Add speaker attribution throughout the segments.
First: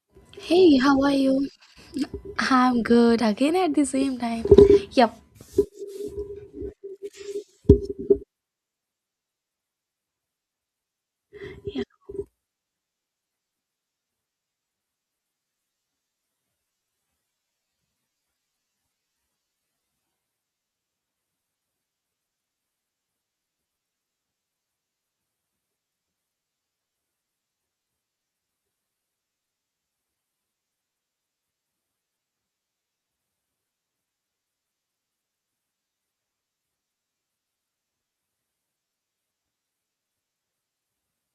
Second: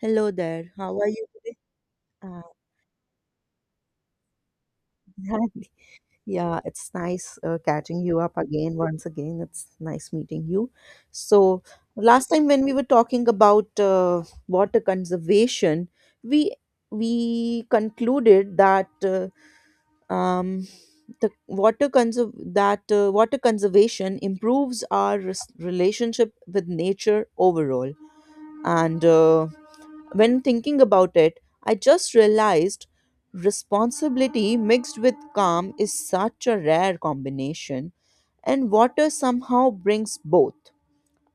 Speaker 1: Hello there.
Speaker 2: Hey,
Speaker 1: How
Speaker 2: how
Speaker 1: are
Speaker 2: are
Speaker 1: you
Speaker 2: you?
Speaker 1: today? Uh,
Speaker 2: I'm good again at the same time. Yep.
Speaker 1: yeah, it's nice catching you up again. Once again, it's nice meeting you. So, Last time when we were talking about water conservation, we we concluded that um, the water conserv that water conservation improves our relationship with nature overall, and when thinking about it, I just realized responsibility mixed with calm is such a rare combination, and water somehow brings both.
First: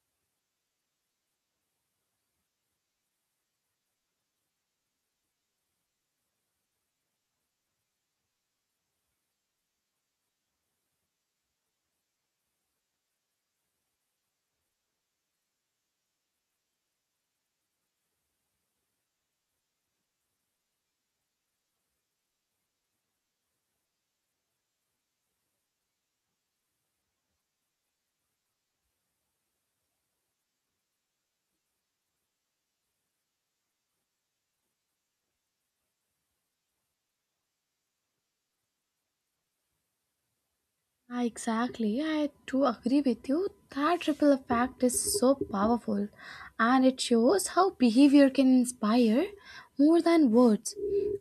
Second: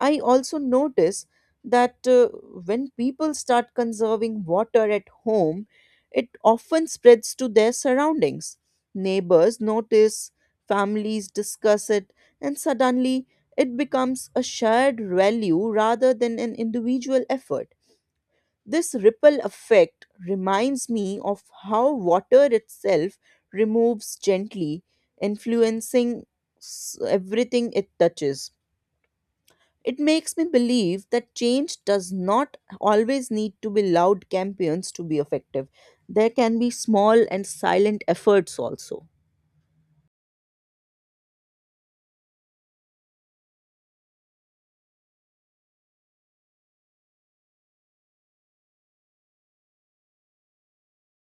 Speaker 1: I also notice that when people start conserving water at home, it often spreads to their surroundings. Neighbors notice, families discuss it, and suddenly it becomes a shared value rather than an individual effort. This ripple effect reminds me of how water itself removes gently, influencing everything it touches. It makes me believe that change does not always need to be loud campaigns to be effective. There can be small and silent efforts also.
Speaker 2: Ah, exactly, I do agree with you. That ripple effect is so powerful, and it shows how behavior can inspire more than words.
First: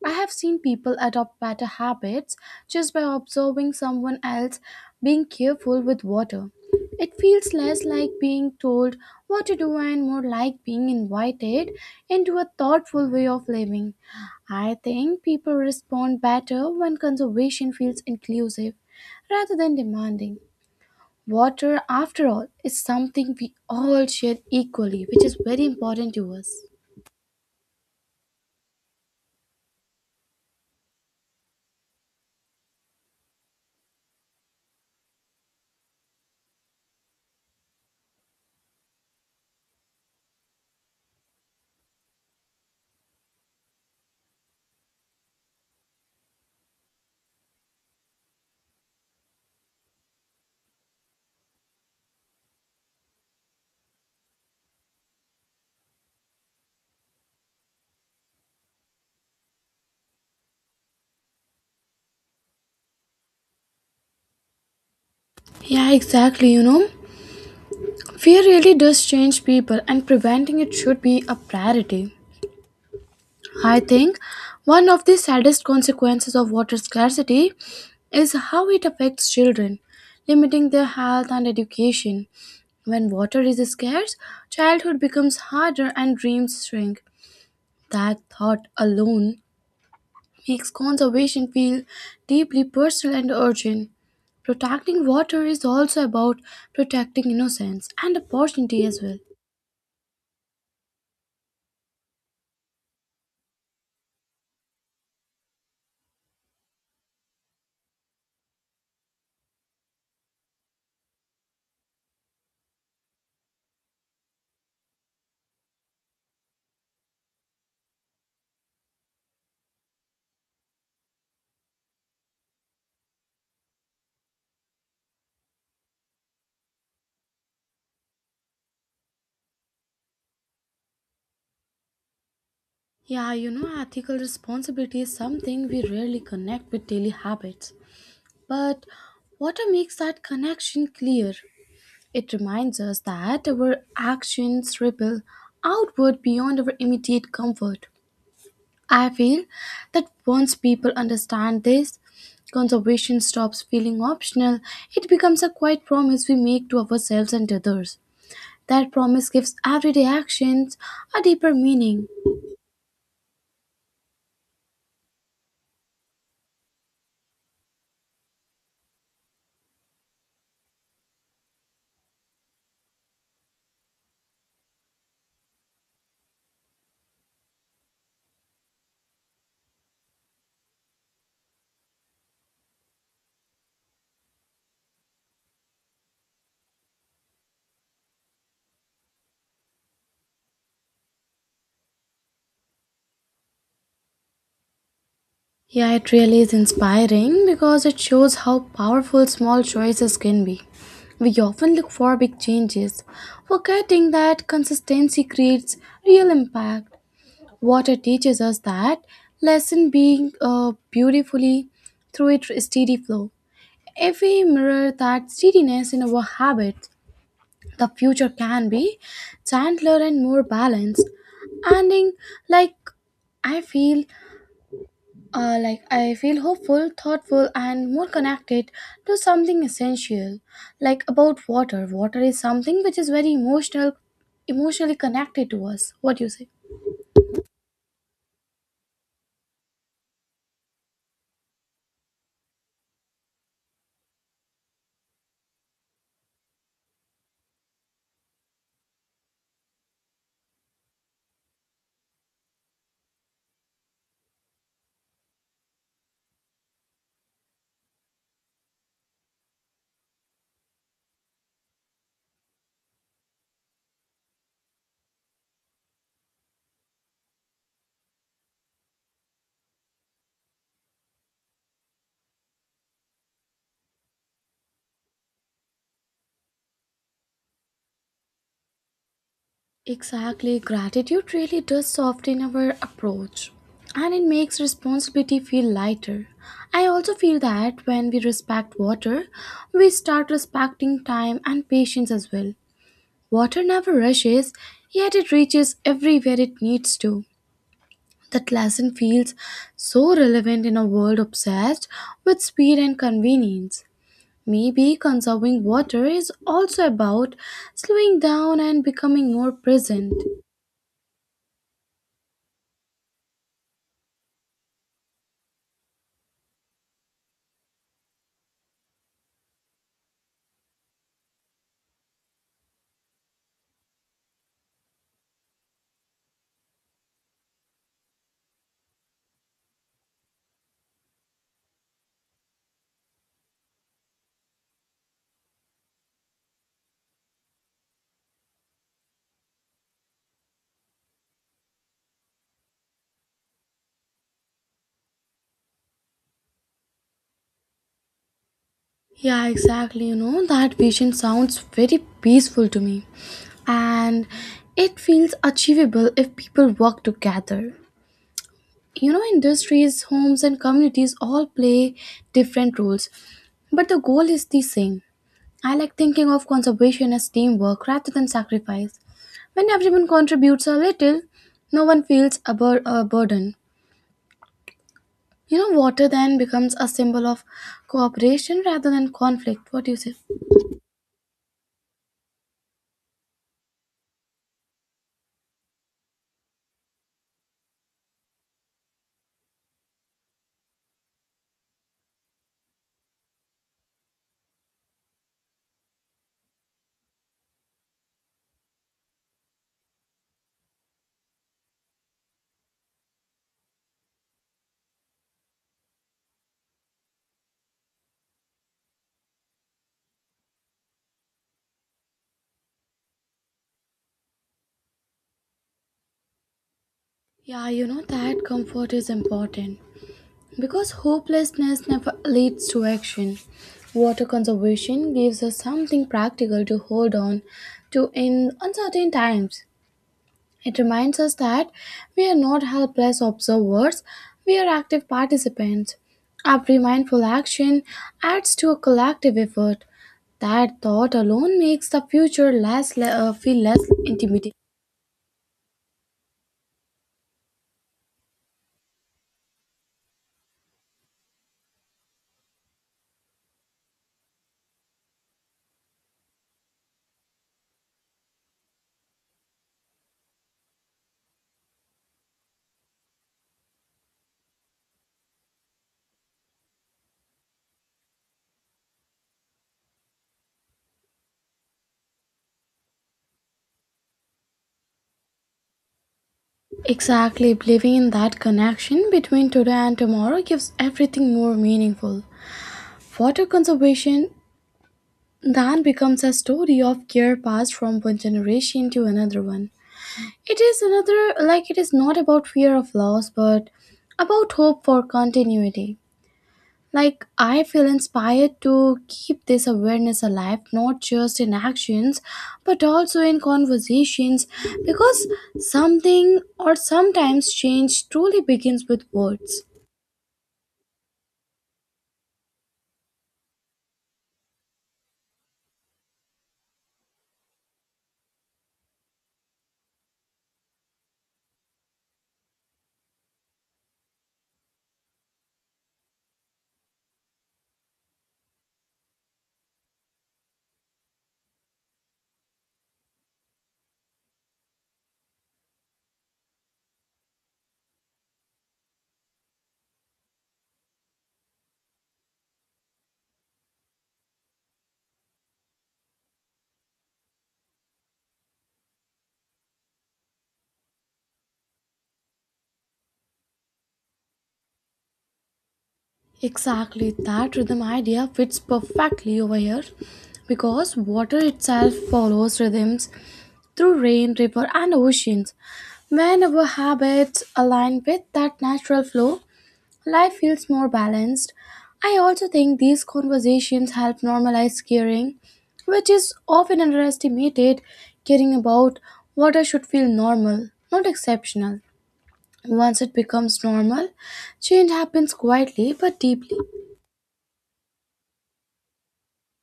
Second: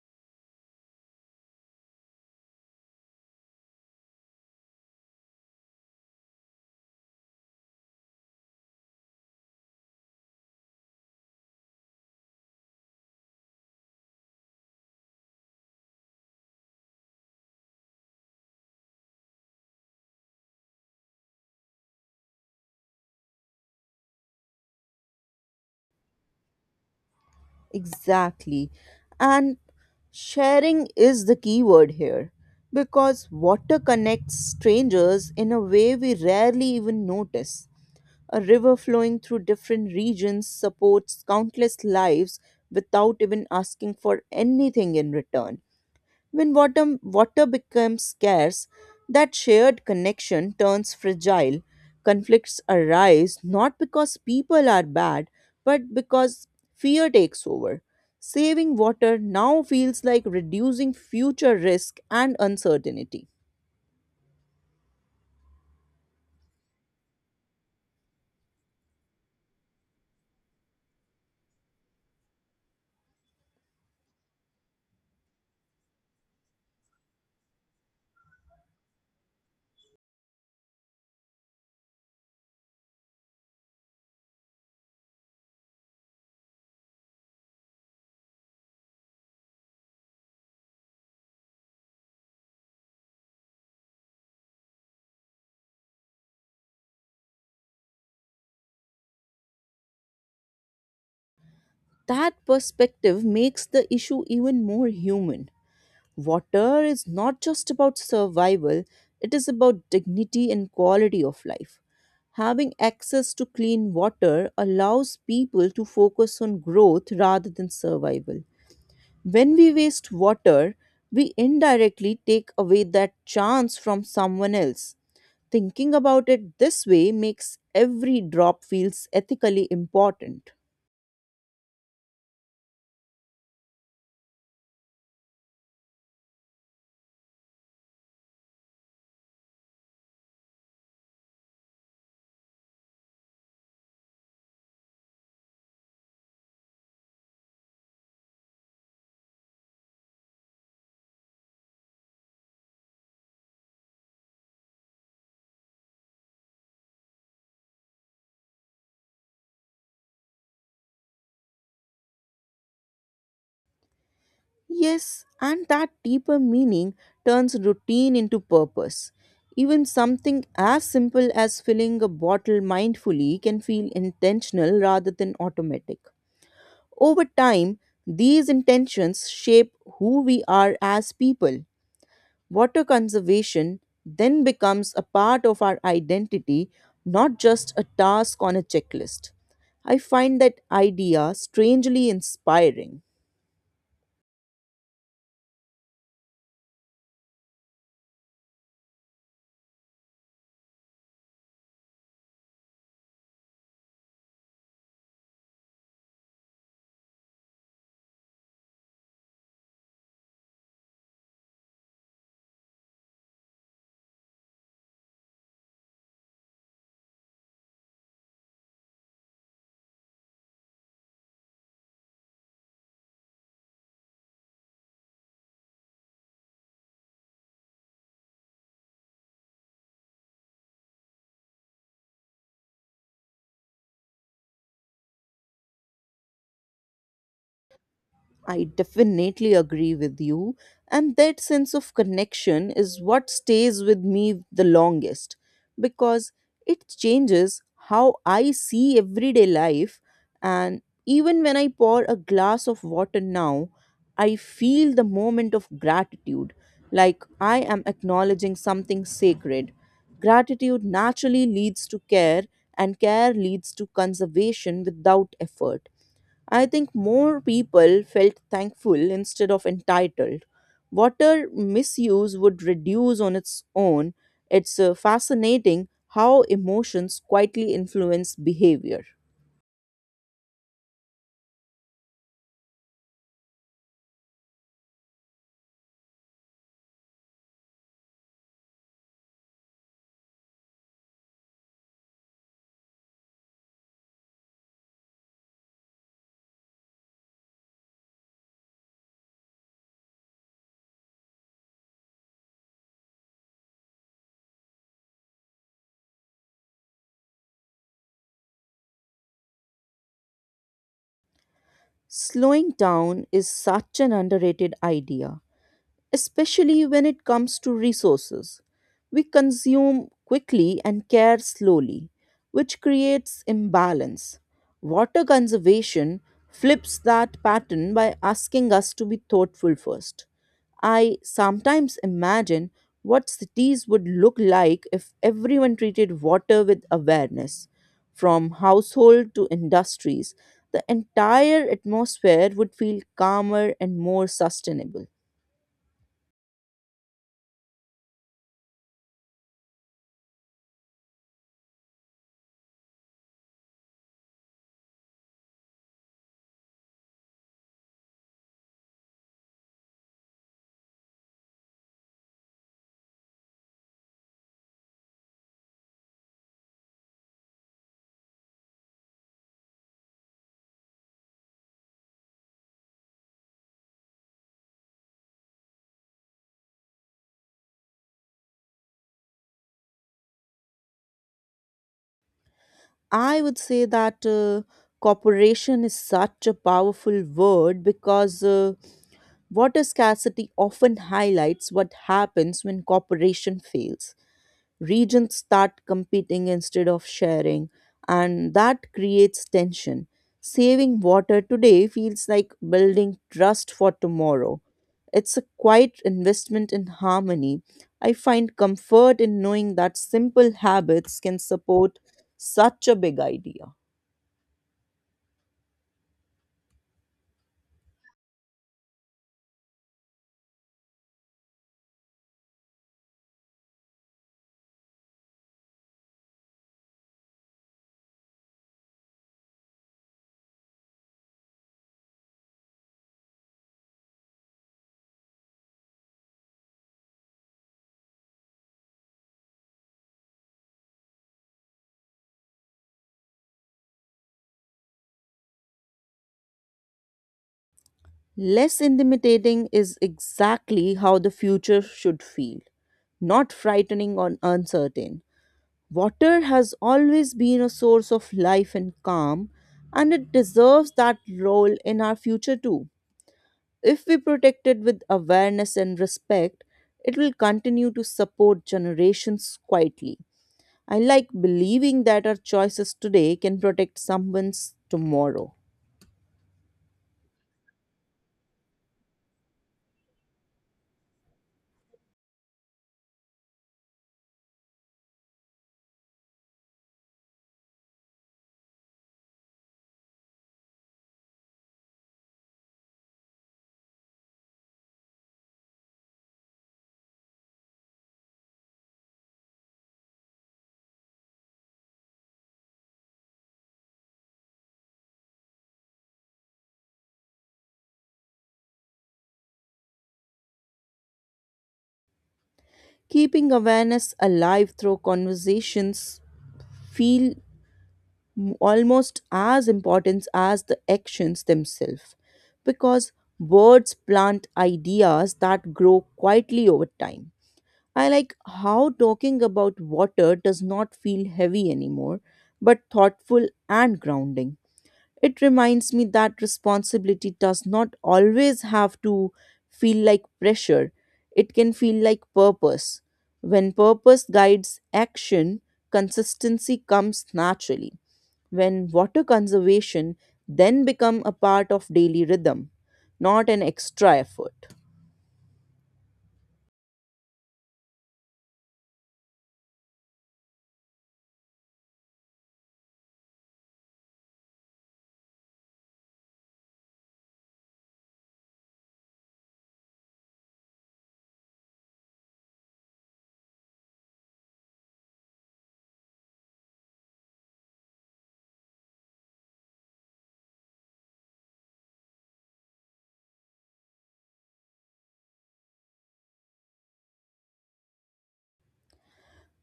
Speaker 2: I have seen people adopt better habits just by observing someone else being careful with water. It feels less like being told what to do and more like being invited into a thoughtful way of living. I think people respond better when conservation feels inclusive rather than demanding. Water, after all, is something we all share equally, which is very important to us.
Speaker 1: Exactly. And sharing is the key word here because water connects strangers in a way we rarely even notice. A river flowing through different regions supports countless lives without even asking for anything in return. When water becomes scarce, that shared connection turns fragile. Conflicts arise not because people are bad, but because fear takes over. Saving water now feels like reducing future risk and uncertainty.
Speaker 2: Yeah, exactly. Fear really does change people, and preventing it should be a priority. I think one of the saddest consequences of water scarcity is how it affects children, limiting their health and education. When water is scarce, childhood becomes harder and dreams shrink. That thought alone makes conservation feel deeply personal and urgent. Protecting water is also about protecting innocence and opportunity as well.
Speaker 1: That perspective makes the issue even more human. Water is not just about survival, it is about dignity and quality of life. Having access to clean water allows people to focus on growth rather than survival. When we waste water, we indirectly take away that chance from someone else. Thinking about it this way makes every drop feels ethically important.
Speaker 2: Yeah, ethical responsibility is something we rarely connect with daily habits. But water makes that connection clear. It reminds us that our actions ripple outward beyond our immediate comfort. I feel that once people understand this, conservation stops feeling optional. It becomes a quiet promise we make to ourselves and others. That promise gives everyday actions a deeper meaning.
Speaker 1: Yes, and that deeper meaning turns routine into purpose. Even something as simple as filling a bottle mindfully can feel intentional rather than automatic. Over time, these intentions shape who we are as people. Water conservation then becomes a part of our identity, not just a task on a checklist. I find that idea strangely inspiring.
Speaker 2: Yeah, it really is inspiring because it shows how powerful small choices can be. We often look for big changes, forgetting that consistency creates real impact. Water teaches us that lesson being beautifully through its steady flow. If we mirror that steadiness in our habits, the future can be gentler and more balanced. Ending like I feel like I feel hopeful, thoughtful, and more connected to something essential. Like about water, is something which is very emotional, emotionally connected to us. What do you say?
Speaker 1: I definitely agree with you. And that sense of connection is what stays with me the longest because it changes how I see everyday life. And even when I pour a glass of water now, I feel the moment of gratitude, like I am acknowledging something sacred. Gratitude naturally leads to care, and care leads to conservation without effort. I think more people felt thankful instead of entitled. Water misuse would reduce on its own. It's fascinating how emotions quietly influence behavior.
Speaker 2: Exactly, gratitude really does soften our approach, and it makes responsibility feel lighter. I also feel that when we respect water, we start respecting time and patience as well. Water never rushes, yet it reaches everywhere it needs to. That lesson feels so relevant in a world obsessed with speed and convenience. Maybe conserving water is also about slowing down and becoming more present.
Speaker 1: Slowing down is such an underrated idea, especially when it comes to resources. We consume quickly and care slowly, which creates imbalance. Water conservation flips that pattern by asking us to be thoughtful first. I sometimes imagine what cities would look like if everyone treated water with awareness. From household to industries, the entire atmosphere would feel calmer and more sustainable.
Speaker 2: Yeah, exactly. That vision sounds very peaceful to me. And it feels achievable if people work together. You know, industries, homes, and communities all play different roles, but the goal is the same. I like thinking of conservation as teamwork rather than sacrifice. When everyone contributes a little, no one feels a burden. Water then becomes a symbol of cooperation rather than conflict. What do you say?
Speaker 1: I would say that cooperation is such a powerful word because water scarcity often highlights what happens when cooperation fails. Regions start competing instead of sharing, and that creates tension. Saving water today feels like building trust for tomorrow. It's a quiet investment in harmony. I find comfort in knowing that simple habits can support such a big idea.
Speaker 2: Yeah, you know that comfort is important because hopelessness never leads to action. Water conservation gives us something practical to hold on to in uncertain times. It reminds us that we are not helpless observers, we are active participants. Every mindful action adds to a collective effort. That thought alone makes the future feel less intimidating.
Speaker 1: Less intimidating is exactly how the future should feel, not frightening or uncertain. Water has always been a source of life and calm, and it deserves that role in our future too. If we protect it with awareness and respect, it will continue to support generations quietly. I like believing that our choices today can protect someone's tomorrow.
Speaker 2: Exactly, believing in that connection between today and tomorrow gives everything more meaningful. Water conservation then becomes a story of care passed from one generation to another one. It is another, like, it is not about fear of loss, but about hope for continuity. Like, I feel inspired to keep this awareness alive, not just in actions, but also in conversations, because something or sometimes change truly begins with words.
Speaker 1: Keeping awareness alive through conversations feel almost as important as the actions themselves because words plant ideas that grow quietly over time. I like how talking about water does not feel heavy anymore but thoughtful and grounding. It reminds me that responsibility does not always have to feel like pressure, it can feel like purpose. When purpose guides action, consistency comes naturally. When water conservation then become a part of daily rhythm, not an extra effort.
Speaker 2: Exactly, that rhythm idea fits perfectly over here because water itself follows rhythms through rain, river, and oceans. When our habits align with that natural flow, life feels more balanced. I also think these conversations help normalize caring, which is often underestimated. Caring about water should feel normal, not exceptional. Once it becomes normal, change happens quietly but deeply.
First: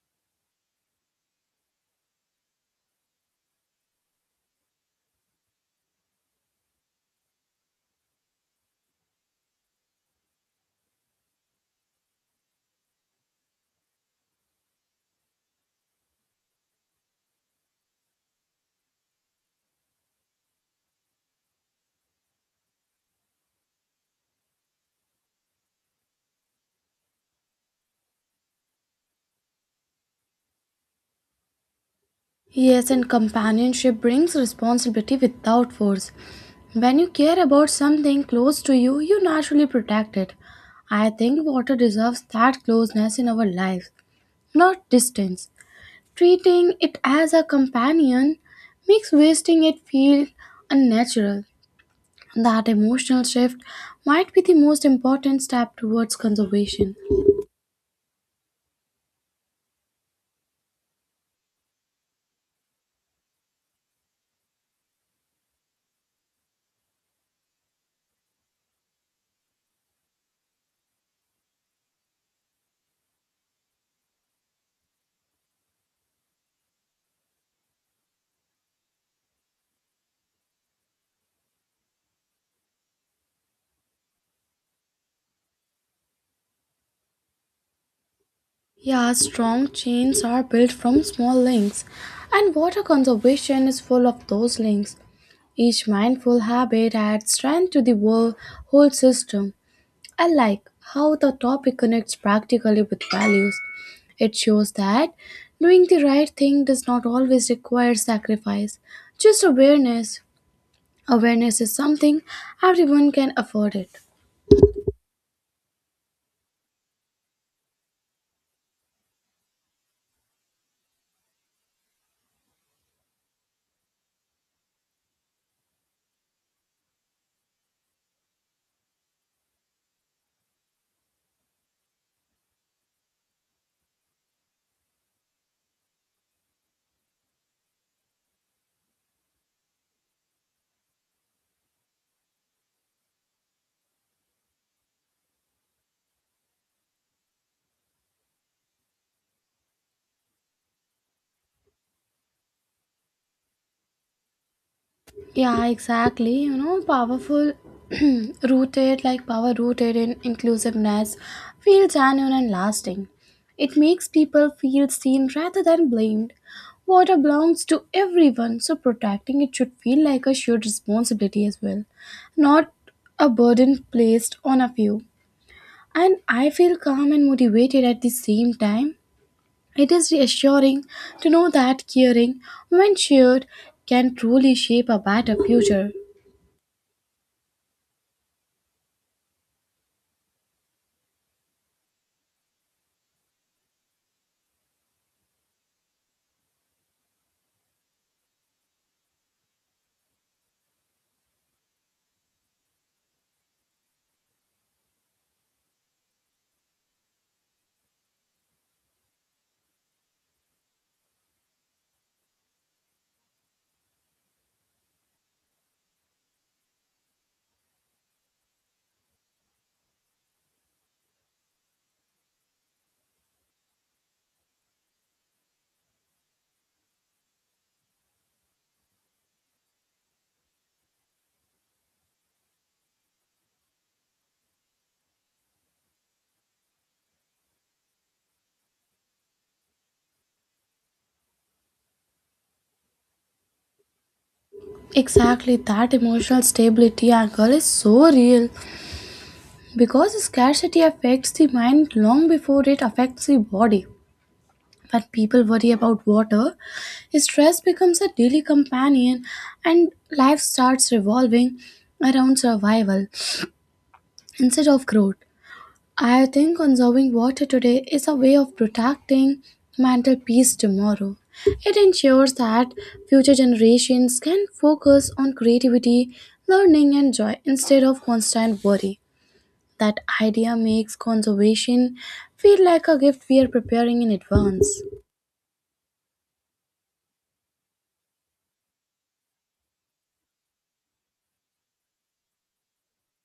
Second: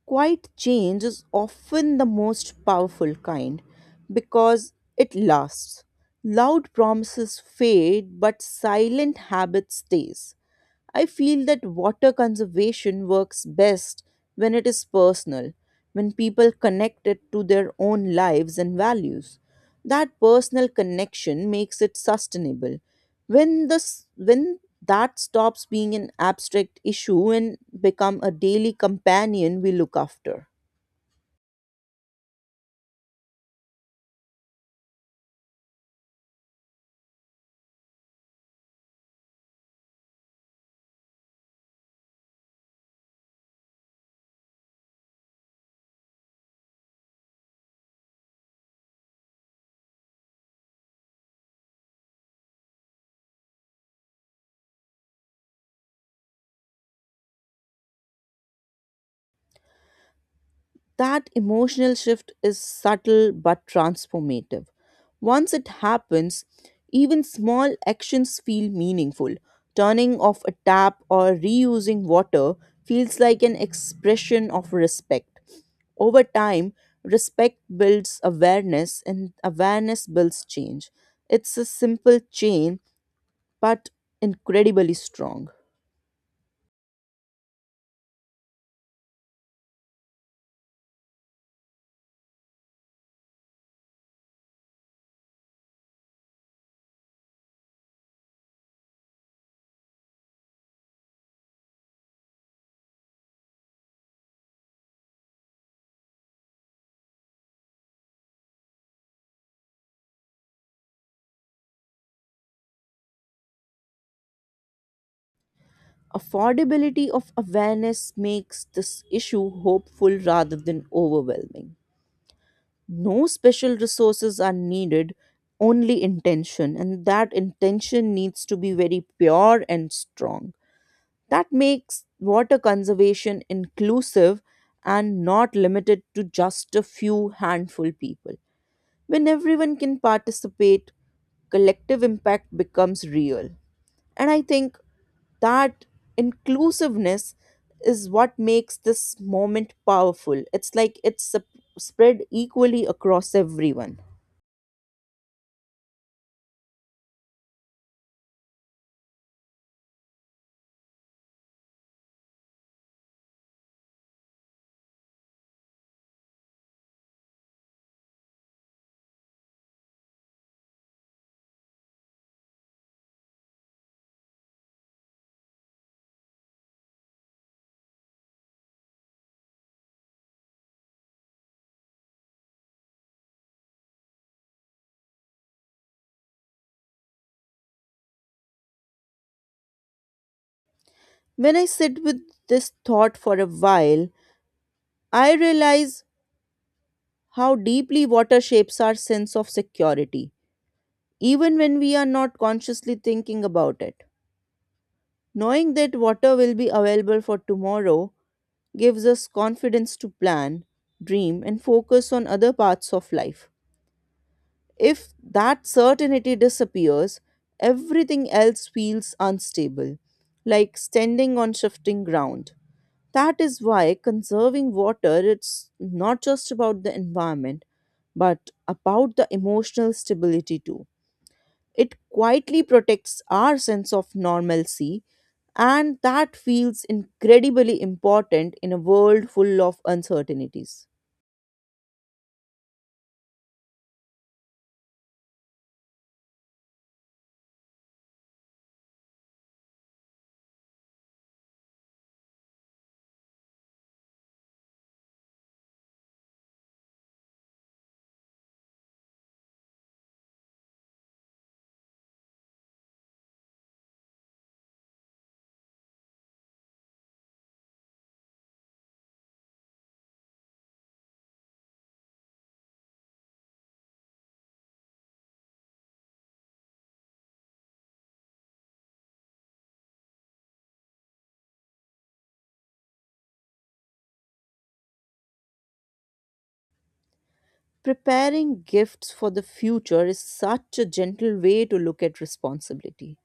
Speaker 1: Quiet change is often the most powerful kind because it lasts. Loud promises fade, but silent habit stays. I feel that water conservation works best when it is personal, when people connect it to their own lives and values. That personal connection makes it sustainable. When that stops being an abstract issue and become a daily companion we look after.
Speaker 2: Yes, and companionship brings responsibility without force. When you care about something close to you, you naturally protect it. I think water deserves that closeness in our lives, not distance. Treating it as a companion makes wasting it feel unnatural. That emotional shift might be the most important step towards conservation.
Speaker 1: That emotional shift is subtle but transformative. Once it happens, even small actions feel meaningful. Turning off a tap or reusing water feels like an expression of respect. Over time, respect builds awareness, and awareness builds change. It's a simple chain, but incredibly strong.
Speaker 2: Yeah, strong chains are built from small links, and water conservation is full of those links. Each mindful habit adds strength to the whole system. I like how the topic connects practically with values. It shows that doing the right thing does not always require sacrifice, just awareness. Awareness is something everyone can afford it.
Speaker 1: Affordability of awareness makes this issue hopeful rather than overwhelming. No special resources are needed, only intention, and that intention needs to be very pure and strong. That makes water conservation inclusive and not limited to just a few handful people. When everyone can participate, collective impact becomes real. And I think that inclusiveness is what makes this moment powerful. It's like it's spread equally across everyone.
Speaker 2: Yeah, exactly. Powerful, rooted, like power rooted in inclusiveness, feels genuine and lasting. It makes people feel seen rather than blamed. Water belongs to everyone, so protecting it should feel like a shared responsibility as well, not a burden placed on a few. And I feel calm and motivated at the same time. It is reassuring to know that caring, when shared, can truly shape a better future.
Speaker 1: When I sit with this thought for a while, I realize how deeply water shapes our sense of security, even when we are not consciously thinking about it. Knowing that water will be available for tomorrow gives us confidence to plan, dream, and focus on other parts of life. If that certainty disappears, everything else feels unstable, like standing on shifting ground. That is why conserving water it's not just about the environment but about the emotional stability too. It quietly protects our sense of normalcy and that feels incredibly important in a world full of uncertainties.
Speaker 2: Exactly, that emotional stability angle is so real because scarcity affects the mind long before it affects the body. When people worry about water, stress becomes a daily companion and life starts revolving around survival instead of growth. I think conserving water today is a way of protecting mental peace tomorrow. It ensures that future generations can focus on creativity, learning, and joy instead of constant worry. That idea makes conservation feel like a gift we are preparing in advance.
Speaker 1: Preparing gifts for the future is such a gentle way to look at responsibility.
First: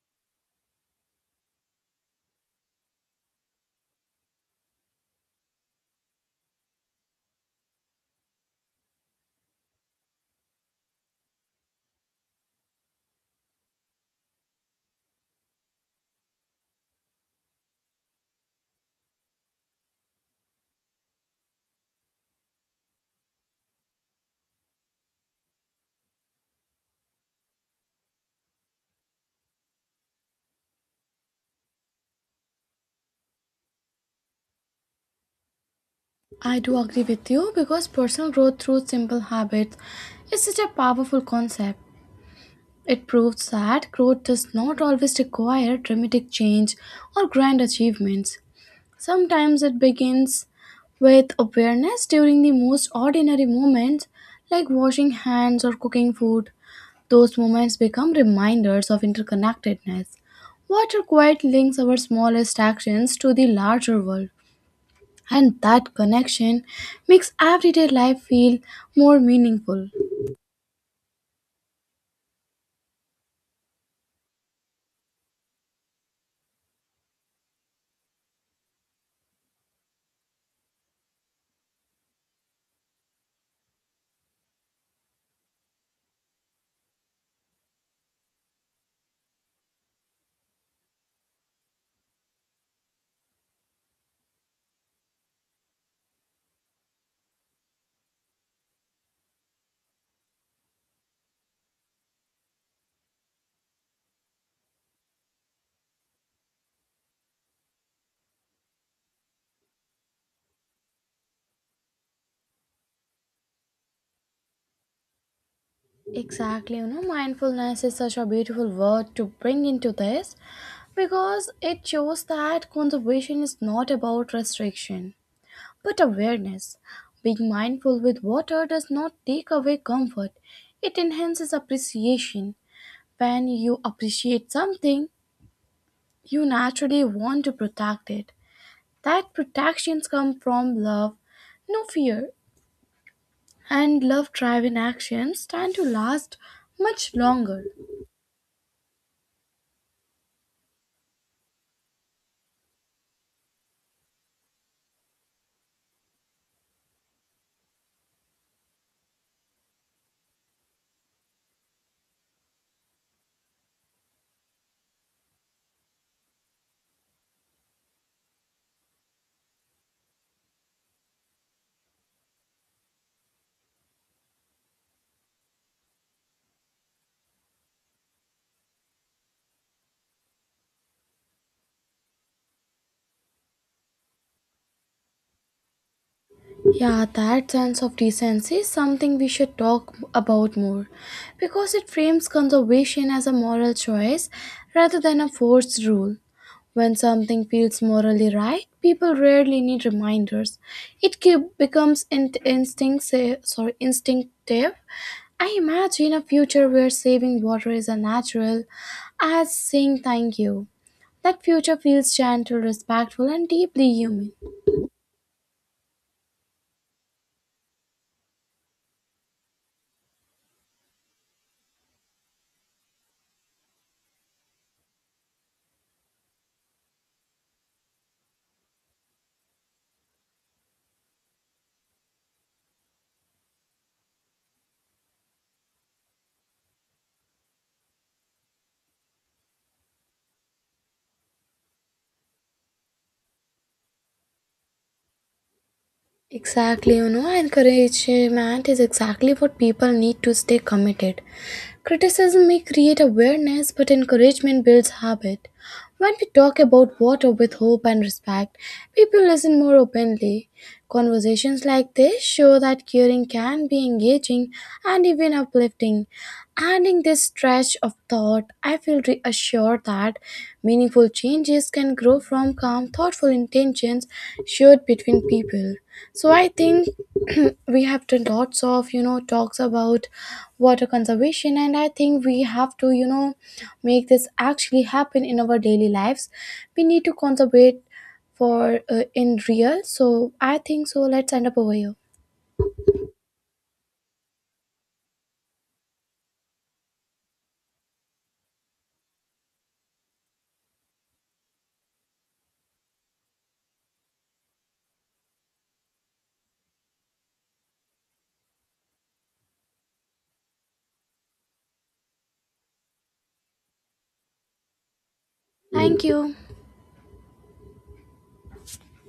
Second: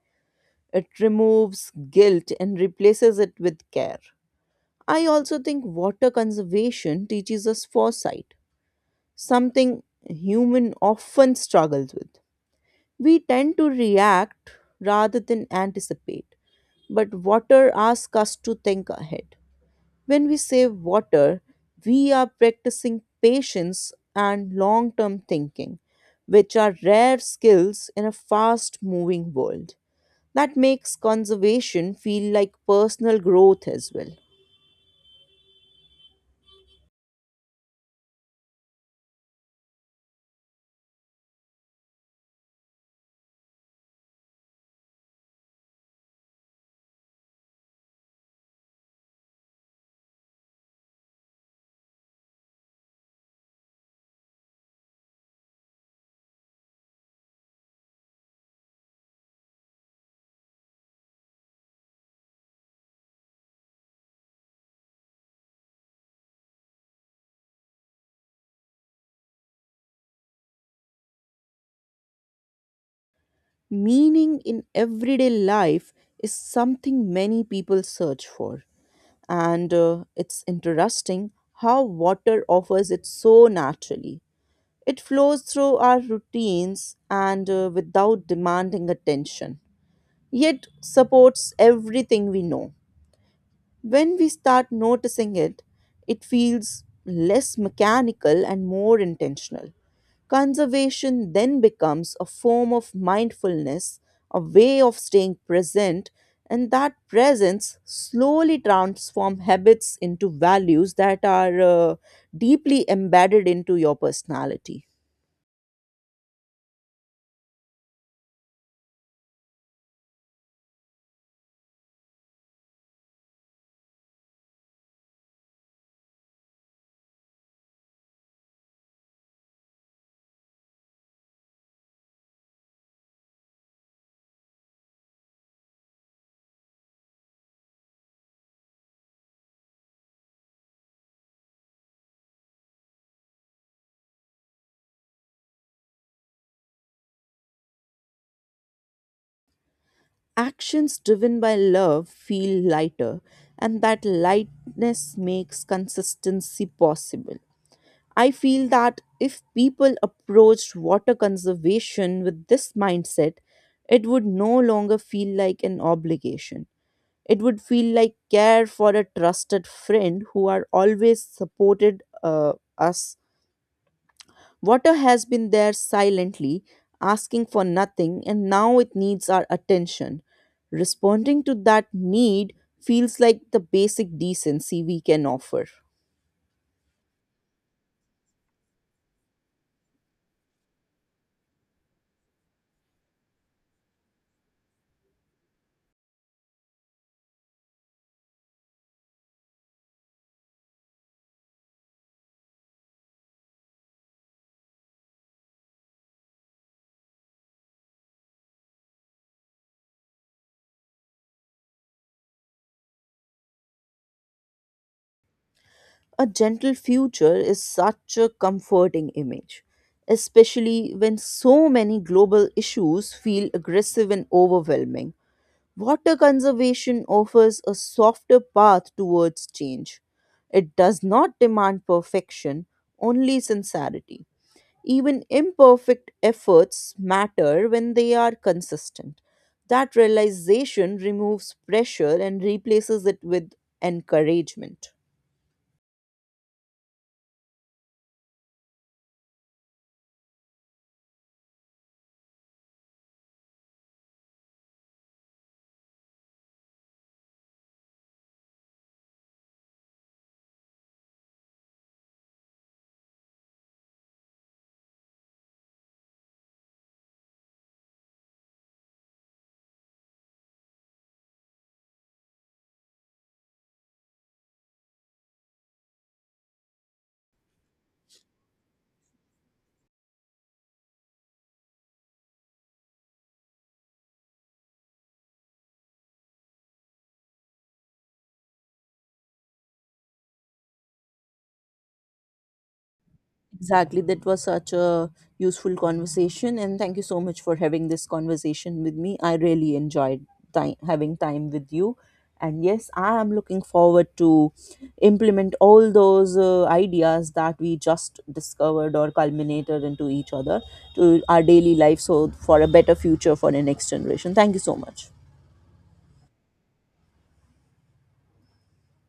Speaker 1: It removes guilt and replaces it with care. I also think water conservation teaches us foresight, something human often struggles with. We tend to react rather than anticipate, but water asks us to think ahead. When we save water, we are practicing patience and long term thinking, which are rare skills in a fast moving world. That makes conservation feel like personal growth as well.
Speaker 2: I do agree with you because personal growth through simple habits is such a powerful concept. It proves that growth does not always require dramatic change or grand achievements. Sometimes it begins with awareness during the most ordinary moments, like washing hands or cooking food. Those moments become reminders of interconnectedness. Water quite links our smallest actions to the larger world, and that connection makes everyday life feel more meaningful.
Speaker 1: Meaning in everyday life is something many people search for, and it's interesting how water offers it so naturally. It flows through our routines and without demanding attention, yet supports everything we know. When we start noticing it, it feels less mechanical and more intentional. Conservation then becomes a form of mindfulness, a way of staying present, and that presence slowly transforms habits into values that are deeply embedded into your personality.
Speaker 2: Exactly, mindfulness is such a beautiful word to bring into this because it shows that conservation is not about restriction but awareness. Being mindful with water does not take away comfort, it enhances appreciation. When you appreciate something, you naturally want to protect it. That protections come from love, no fear, and love driven actions tend to last much longer.
Speaker 1: Actions driven by love feel lighter, and that lightness makes consistency possible. I feel that if people approached water conservation with this mindset, it would no longer feel like an obligation. It would feel like care for a trusted friend who are always supported us. Water has been there silently, asking for nothing, and now it needs our attention. Responding to that need feels like the basic decency we can offer.
Speaker 2: Yeah, that sense of decency is something we should talk about more because it frames conservation as a moral choice rather than a forced rule. When something feels morally right, people rarely need reminders. It becomes instinctive, sorry, instinctive. I imagine a future where saving water is as natural as saying thank you. That future feels gentle, respectful, and deeply human.
Speaker 1: A gentle future is such a comforting image, especially when so many global issues feel aggressive and overwhelming. Water conservation offers a softer path towards change. It does not demand perfection, only sincerity. Even imperfect efforts matter when they are consistent. That realization removes pressure and replaces it with encouragement.
Speaker 2: Exactly, encouragement is exactly what people need to stay committed. Criticism may create awareness, but encouragement builds habit. When we talk about water with hope and respect, people listen more openly. Conversations like this show that caring can be engaging and even uplifting. Adding this stretch of thought, I feel reassured that meaningful changes can grow from calm, thoughtful intentions shared between people. So I think we have done lots of talks about water conservation, and I think we have to make this actually happen in our daily lives. We need to conservate for in real. So I think so let's end up over here.
Speaker 1: Exactly. That was such a useful conversation. And thank you so much for having this conversation with me. I really enjoyed time, having time with you. And yes, I am looking forward to implement all those ideas that we just discovered or culminated into each other to our daily life so for a better future for the next generation. Thank you so much.
Speaker 2: Thank you.